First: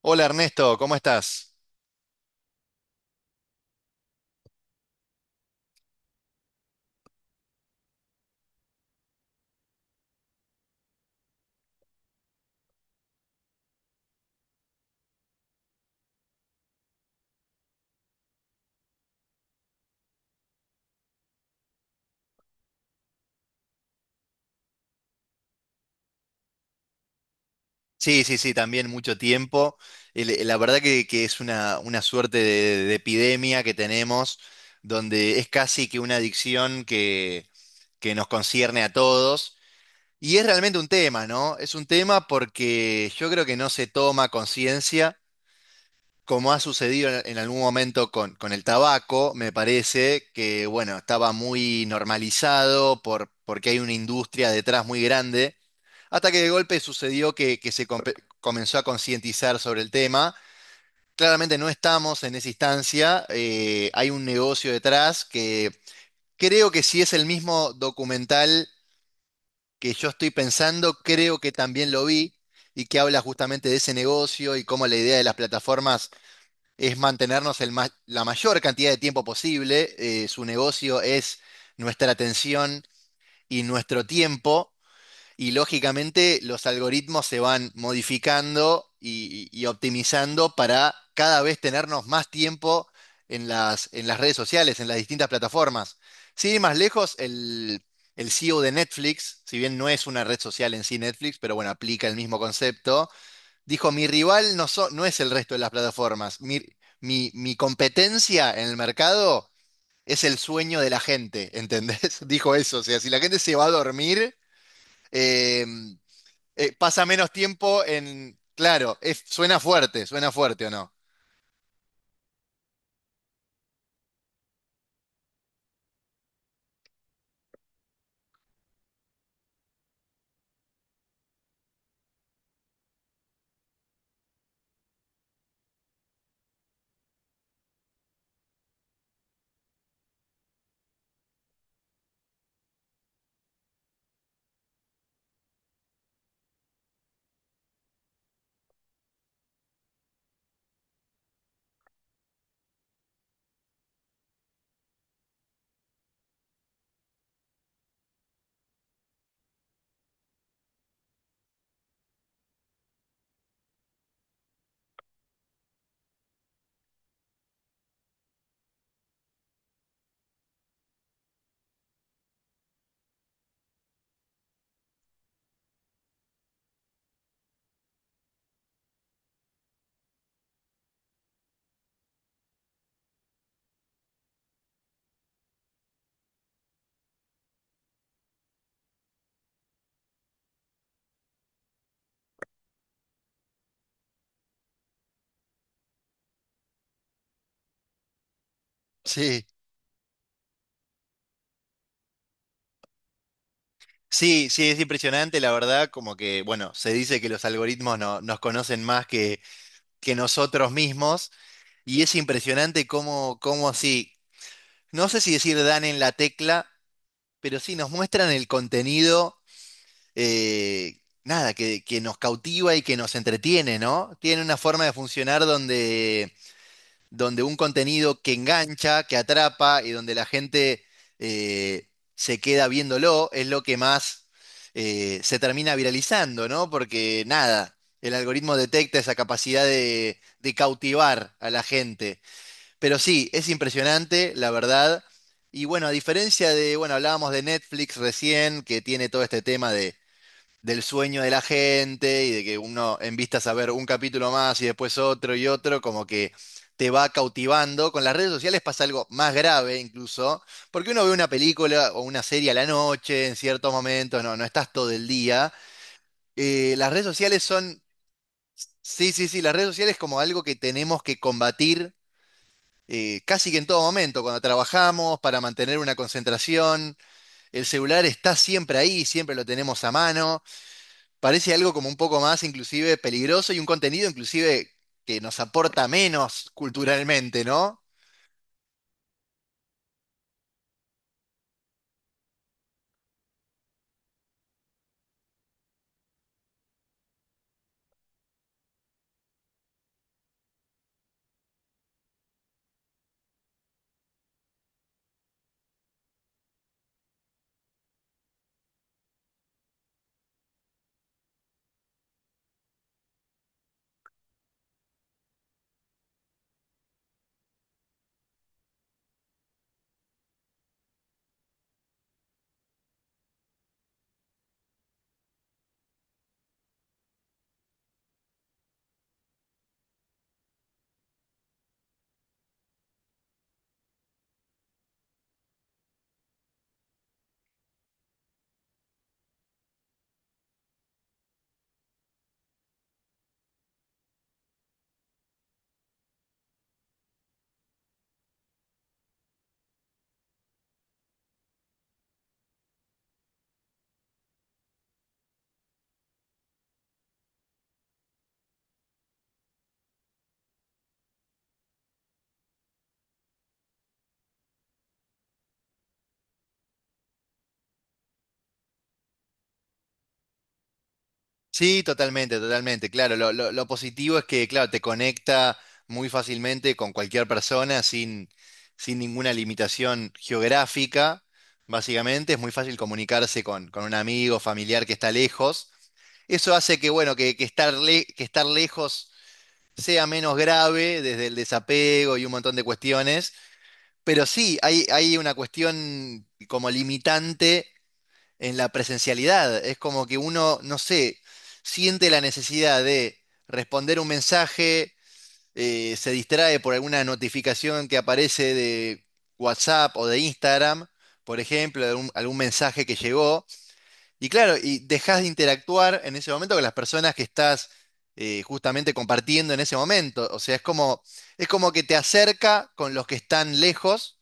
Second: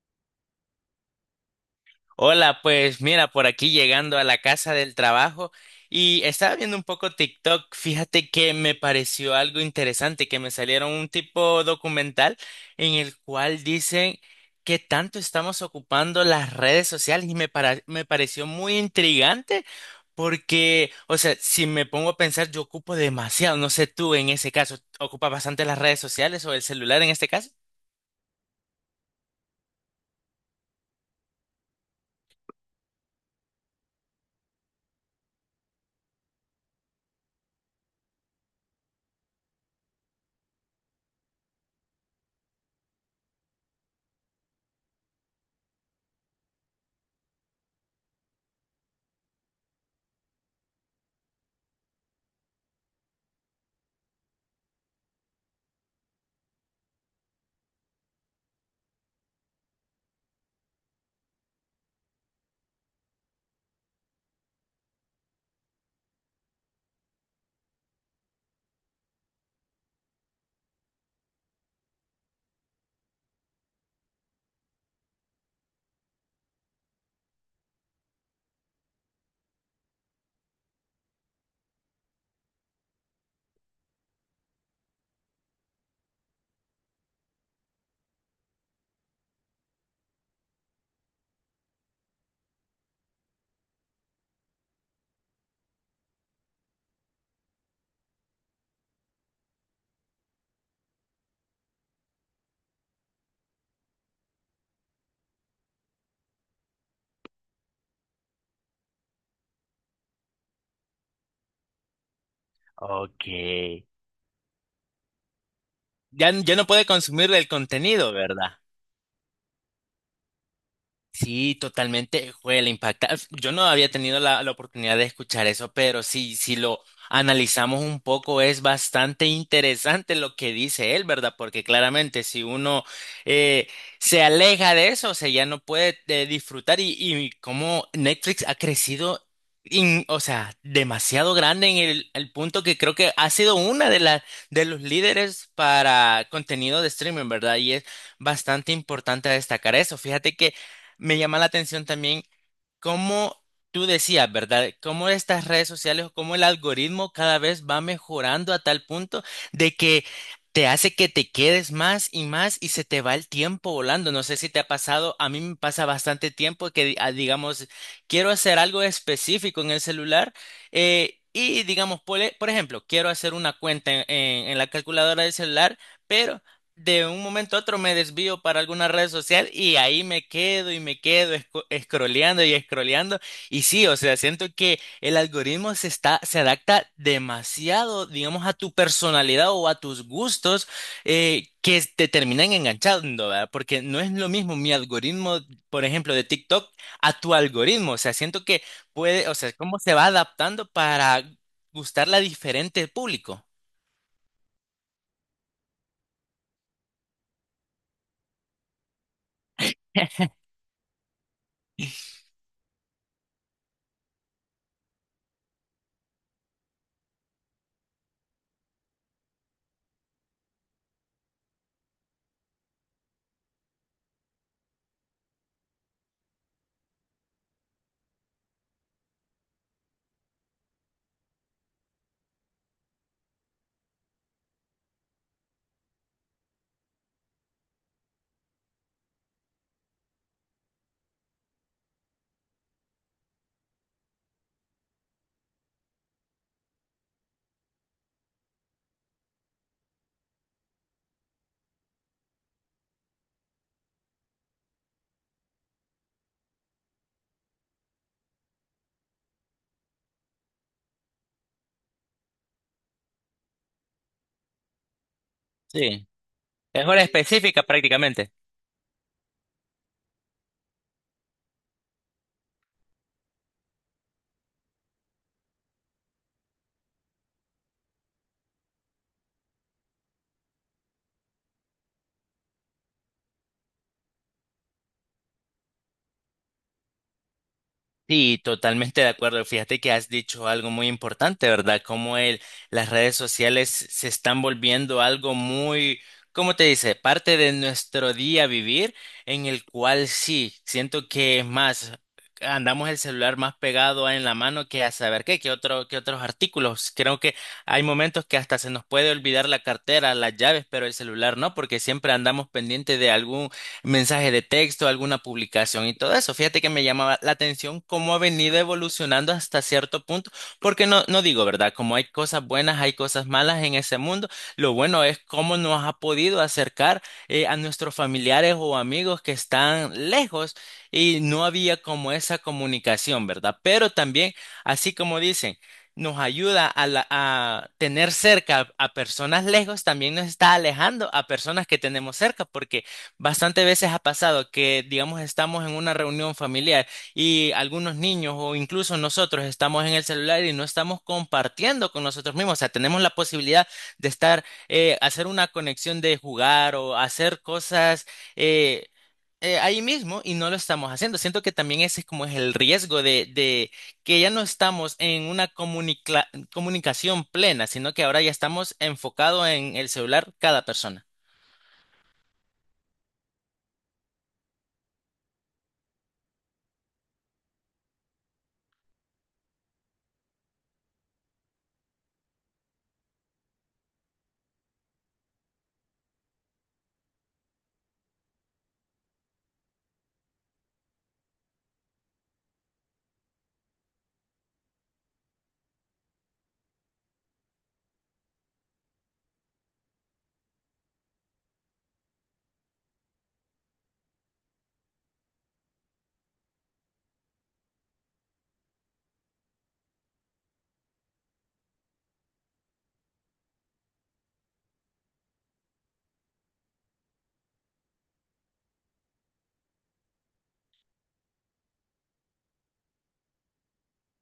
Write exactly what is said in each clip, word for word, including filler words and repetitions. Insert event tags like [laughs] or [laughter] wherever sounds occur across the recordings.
Hola, Ernesto, ¿cómo estás? Hola, pues mira, por aquí llegando a la casa del trabajo y estaba viendo un poco TikTok. Fíjate que me pareció algo interesante, que me salieron un tipo documental en el cual dicen qué tanto estamos ocupando las redes sociales y me, para- me pareció muy intrigante porque, o sea, si me pongo a pensar, yo ocupo demasiado. No sé tú en ese caso, ¿ocupas bastante las redes sociales o el celular en este caso? Sí, sí, sí, también mucho tiempo. El- eh, La verdad que, que es una, una suerte de, de epidemia que tenemos, donde es casi que una adicción que, que nos concierne a todos. Y es realmente un tema, ¿no? Es un tema porque yo creo que no se toma conciencia, como ha sucedido en, en algún momento con, con el tabaco, me parece, que bueno, estaba muy normalizado por, porque hay una industria detrás muy grande. Hasta que de golpe sucedió que, que se compe- comenzó a concientizar sobre el tema. Claramente no estamos en esa instancia. Eh, hay un negocio detrás que, creo que si es el mismo documental que yo estoy pensando, creo que también lo vi, y que habla justamente de ese negocio y cómo la idea de las plataformas es mantenernos el ma- la mayor cantidad de tiempo posible. eh, su negocio es nuestra atención y nuestro tiempo. Y lógicamente los algoritmos se van modificando y, y- y optimizando para cada vez tenernos más tiempo en las, en las redes sociales, en las distintas plataformas. Sin ir más lejos, el, el C E O de Netflix, si bien no es una red social en sí Netflix, pero bueno, aplica el mismo concepto, dijo: mi rival no, so- no es el resto de las plataformas, mi, mi, mi competencia en el mercado es el sueño de la gente, ¿entendés? [laughs] Dijo eso, o sea, si la Ok. gente se va a dormir... eh, Ya, ya no eh, puede pasa menos consumir el tiempo contenido, en... ¿verdad? Claro, es- suena fuerte, suena fuerte o no. Sí, totalmente, fue la impacta. Yo no había tenido la, la oportunidad de escuchar eso, pero sí, si lo analizamos un poco, es bastante interesante lo que dice él, ¿verdad? Porque claramente si uno eh, se aleja de eso, o sea, ya no puede eh, disfrutar y, y cómo Netflix ha crecido, in- o sea, demasiado grande en el, el punto que creo que ha sido una de las de los líderes para contenido de streaming, ¿verdad? Y es bastante importante destacar eso. Fíjate que me llama la atención también cómo tú decías, ¿verdad? Cómo estas redes sociales o cómo el algoritmo cada vez va mejorando a tal punto de que te hace que te quedes más y más y se te va el tiempo volando. No sé si te ha pasado, a mí me pasa bastante tiempo que, di- ah, digamos, quiero hacer algo específico en el celular eh, y, digamos, por, e- por ejemplo, quiero hacer una cuenta en en- en la calculadora del celular. Pero de un momento a otro me desvío para alguna red social y ahí me quedo y me quedo esco- scrolleando y scrolleando. Y sí, o sea, siento que el algoritmo se está, se adapta demasiado, digamos, a tu personalidad o a tus gustos eh, que te terminan enganchando, ¿verdad? Porque no es lo mismo mi algoritmo, por ejemplo, de TikTok a tu algoritmo. O sea, siento que puede, o Sí, sea, cómo se va adaptando para gustarle a diferente público. sí, sí, es impresionante, la verdad, como que, bueno, se dice que los algoritmos no- nos conocen más que, que nosotros mismos, y es impresionante cómo, cómo así, no sé si decir dan en la tecla, pero sí nos muestran el contenido. Eh, nada, que, que nos cautiva y que nos entretiene, ¿no? Tiene una forma de funcionar donde... donde un contenido que engancha, que atrapa y donde la gente eh, se queda viéndolo es lo que más eh, se termina viralizando, ¿no? Porque nada, el algoritmo detecta esa capacidad de, de cautivar a la gente. Pero sí, es impresionante, la verdad. Y bueno, a diferencia de, bueno, hablábamos de Netflix recién, que tiene todo este tema de del sueño de la gente y de que uno en vistas a ver un capítulo más y después otro y otro, como que te va cautivando. Con las redes sociales pasa algo más grave incluso, porque uno ve una película o una serie a la noche en ciertos momentos, no, no estás todo el día. Sí, Eh, es las hora redes sociales específica son, prácticamente. Sí, sí, sí, las redes sociales como algo que tenemos que combatir. Eh, casi que en todo momento, cuando trabajamos, para mantener una concentración, el celular está siempre ahí, siempre lo tenemos a mano. Parece algo como un poco más inclusive peligroso y un contenido inclusive que nos aporta menos culturalmente, ¿no? Sí, totalmente de acuerdo. Fíjate que has dicho algo muy importante, ¿verdad? Como el, las redes sociales se están volviendo algo muy, ¿cómo te dice? Parte de nuestro día vivir, en el cual sí, siento que es más, andamos el celular más pegado en la mano que a saber qué, que otro, que otros artículos. Creo que hay momentos que hasta se nos puede olvidar la cartera, las llaves, pero el celular no, porque siempre andamos pendiente de algún mensaje de texto, alguna publicación y todo eso. Fíjate que me llamaba la atención cómo ha venido evolucionando hasta cierto punto, porque no, no digo, ¿verdad? Como hay cosas buenas, hay cosas malas en ese mundo, lo bueno es cómo nos ha podido acercar eh, a nuestros familiares o amigos que están lejos y no había como esa comunicación, ¿verdad? Pero también, así como dicen, nos ayuda a, la- a tener cerca a personas lejos, también nos está alejando a personas que tenemos cerca, porque bastante veces ha pasado que, digamos, estamos en una reunión familiar y algunos niños o incluso nosotros estamos en el celular y no estamos compartiendo con nosotros mismos. O sea, tenemos la posibilidad de estar, eh, hacer una conexión de jugar o hacer cosas eh, eh, ahí mismo y no lo estamos haciendo. Siento que también ese es como es el riesgo de, de que ya no estamos en una comunicla- comunicación plena, sino que ahora ya estamos enfocados en el celular cada persona. Sí, totalmente, totalmente. Claro, lo, lo- lo positivo es que, claro, te conecta muy fácilmente con cualquier persona sin, sin ninguna limitación geográfica, básicamente. Es muy fácil comunicarse con, con un amigo, familiar que está lejos. Eso hace que, bueno, que, que estar le- que estar lejos sea menos grave desde el desapego y un montón de cuestiones. Pero sí, hay, hay una cuestión como limitante en la presencialidad. Es como que uno, no sé, siente la necesidad de responder un mensaje. Eh, se distrae por alguna notificación que aparece de WhatsApp o de Instagram, por ejemplo, de algún, algún mensaje que llegó. Y claro, y dejas de interactuar en ese momento con las personas que estás eh, justamente compartiendo en ese momento. O sea, es como, es como que te acerca con los que están lejos,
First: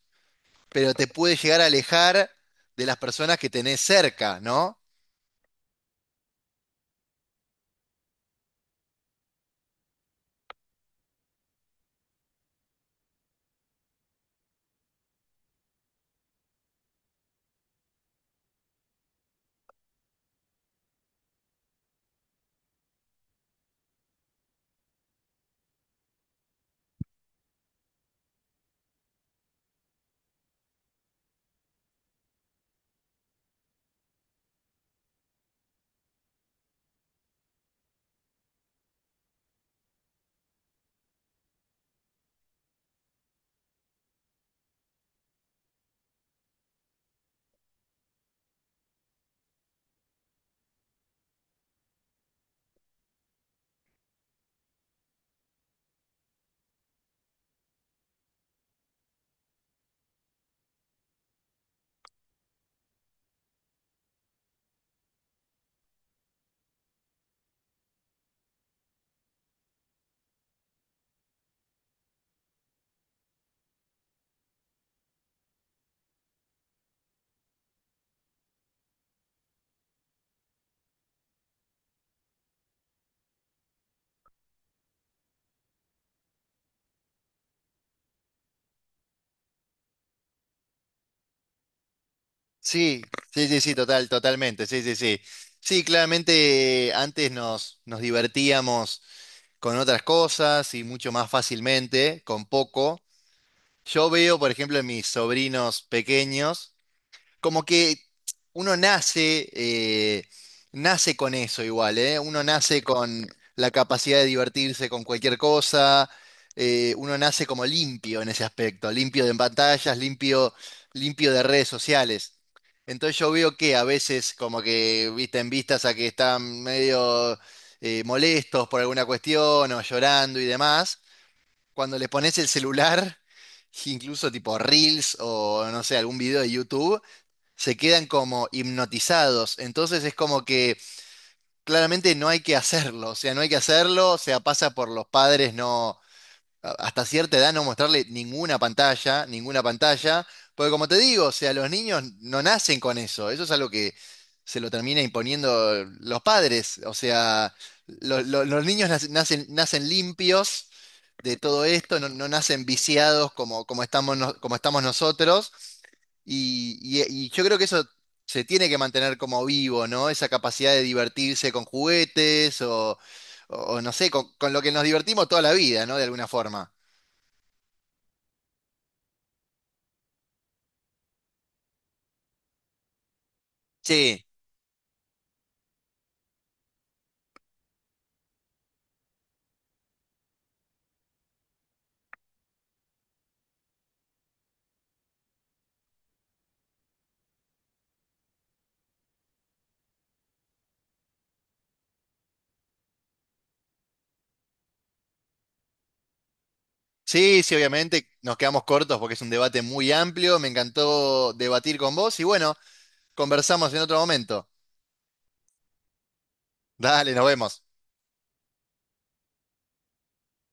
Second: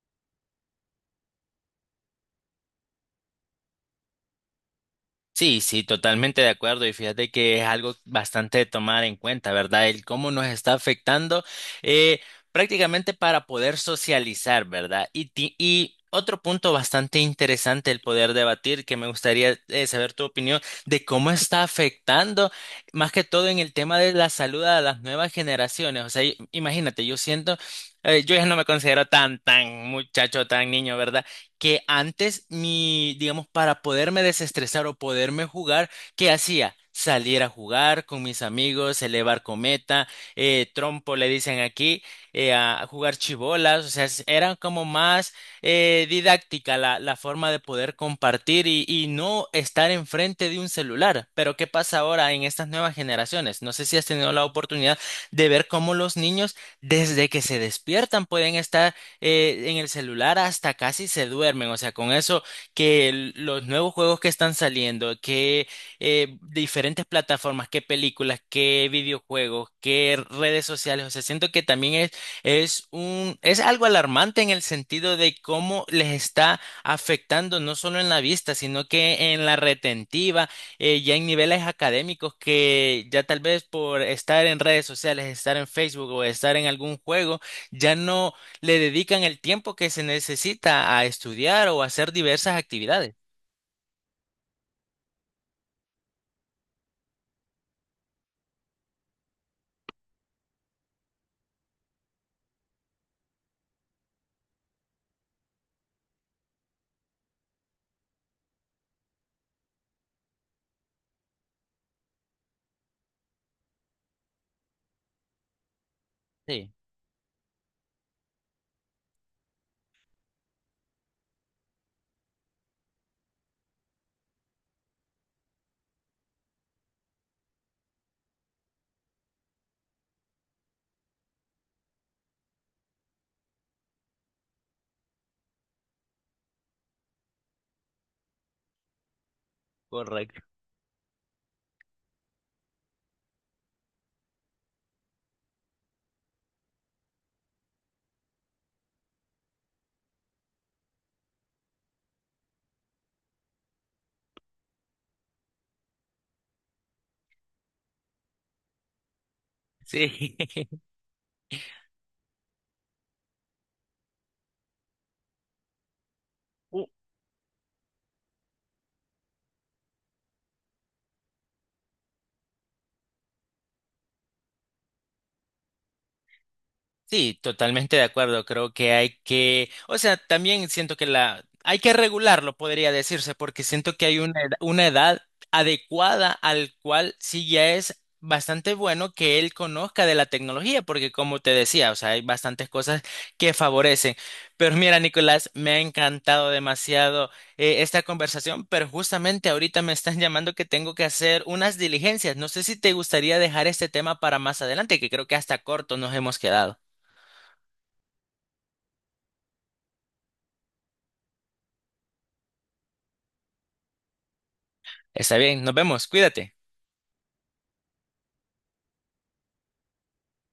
pero te puede llegar a alejar de las personas que tenés cerca, ¿no? Sí, sí, totalmente de acuerdo. Y fíjate que es algo bastante de tomar en cuenta, ¿verdad? El cómo nos está afectando eh, prácticamente para poder socializar, ¿verdad? Y, ti- y otro punto bastante interesante el poder debatir, que me gustaría eh, saber tu opinión de cómo está afectando, más que todo en el tema de la salud a las nuevas generaciones. O sea, i- imagínate, yo siento, eh, yo ya no me considero tan, tan muchacho, tan niño, ¿verdad? Que antes mi, digamos, para poderme desestresar o poderme jugar, ¿qué hacía? Salir a jugar con mis amigos, elevar cometa, eh, trompo le dicen aquí, eh, a jugar chibolas, o sea, s- era como más eh, didáctica la, la forma de poder compartir y, y no estar enfrente de un celular. Pero ¿qué pasa ahora en estas nuevas generaciones? No sé si has tenido la oportunidad de ver cómo los niños desde que se despiertan pueden estar eh, en el celular hasta casi se duermen. O sea, con eso que el- los nuevos juegos que están saliendo, que eh, diferentes plataformas, que películas, que videojuegos, que redes sociales. O sea, siento que también es, es un, es algo alarmante en el sentido de cómo les está afectando no solo en la vista, sino que en la retentiva eh, ya en niveles académicos que ya tal vez por estar en redes sociales, estar en Facebook o estar en algún juego, ya no le dedican el tiempo que se necesita a estudiar o a hacer diversas Sí, actividades. sí, sí, sí, total, totalmente, sí, sí, sí. Sí, claramente, eh, antes nos, nos divertíamos con otras cosas y mucho más fácilmente, con poco. Yo veo, por ejemplo, en mis sobrinos pequeños, como que uno nace, eh, nace con eso igual, ¿eh? Uno nace con la capacidad de divertirse con cualquier cosa. Sí, eh, Uno nace como limpio en ese aspecto, limpio de pantallas, limpio, limpio de redes sociales. Entonces yo veo que a veces como que, viste, en vistas a que están medio eh, molestos por alguna cuestión o llorando y demás, cuando le pones el celular, [laughs] incluso tipo Reels o no sé, algún video de YouTube, se quedan como hipnotizados. Entonces es correcto. como que claramente no hay que hacerlo, o sea, no hay que hacerlo, o sea, pasa por los padres, no, a- hasta cierta edad no mostrarle ninguna pantalla, ninguna pantalla, porque como te digo, o sea, los niños no nacen con eso, eso es algo que se lo termina imponiendo los padres, o sea, lo- lo- los niños nac- nacen, nacen Sí. limpios de todo esto, no, no nacen viciados como, como estamos, no- como estamos nosotros, y, [laughs] y- y yo creo que eso... se tiene que mantener como vivo, ¿no? Esa capacidad de divertirse con juguetes o, o- o no sé, con, con lo que nos divertimos toda la vida, ¿no? De alguna forma. Sí, totalmente de acuerdo. Creo que hay que, o sea, también siento que la hay que regularlo, podría decirse, porque siento que hay Sí, una edad, una edad adecuada al cual sí ya es bastante bueno que él conozca de la tecnología, porque como te decía, o sea, hay bastantes cosas que favorecen. Pero mira, Nicolás, me ha encantado demasiado eh, esta conversación, pero justamente ahorita me están llamando que tengo que hacer unas diligencias. No sé si te gustaría dejar este tema para más adelante, que creo que hasta corto nos hemos quedado. sí, sí, obviamente nos quedamos cortos porque es un debate muy amplio. Me encantó debatir con vos y bueno, conversamos en otro momento. Está bien, nos vemos, cuídate. Dale, nos vemos.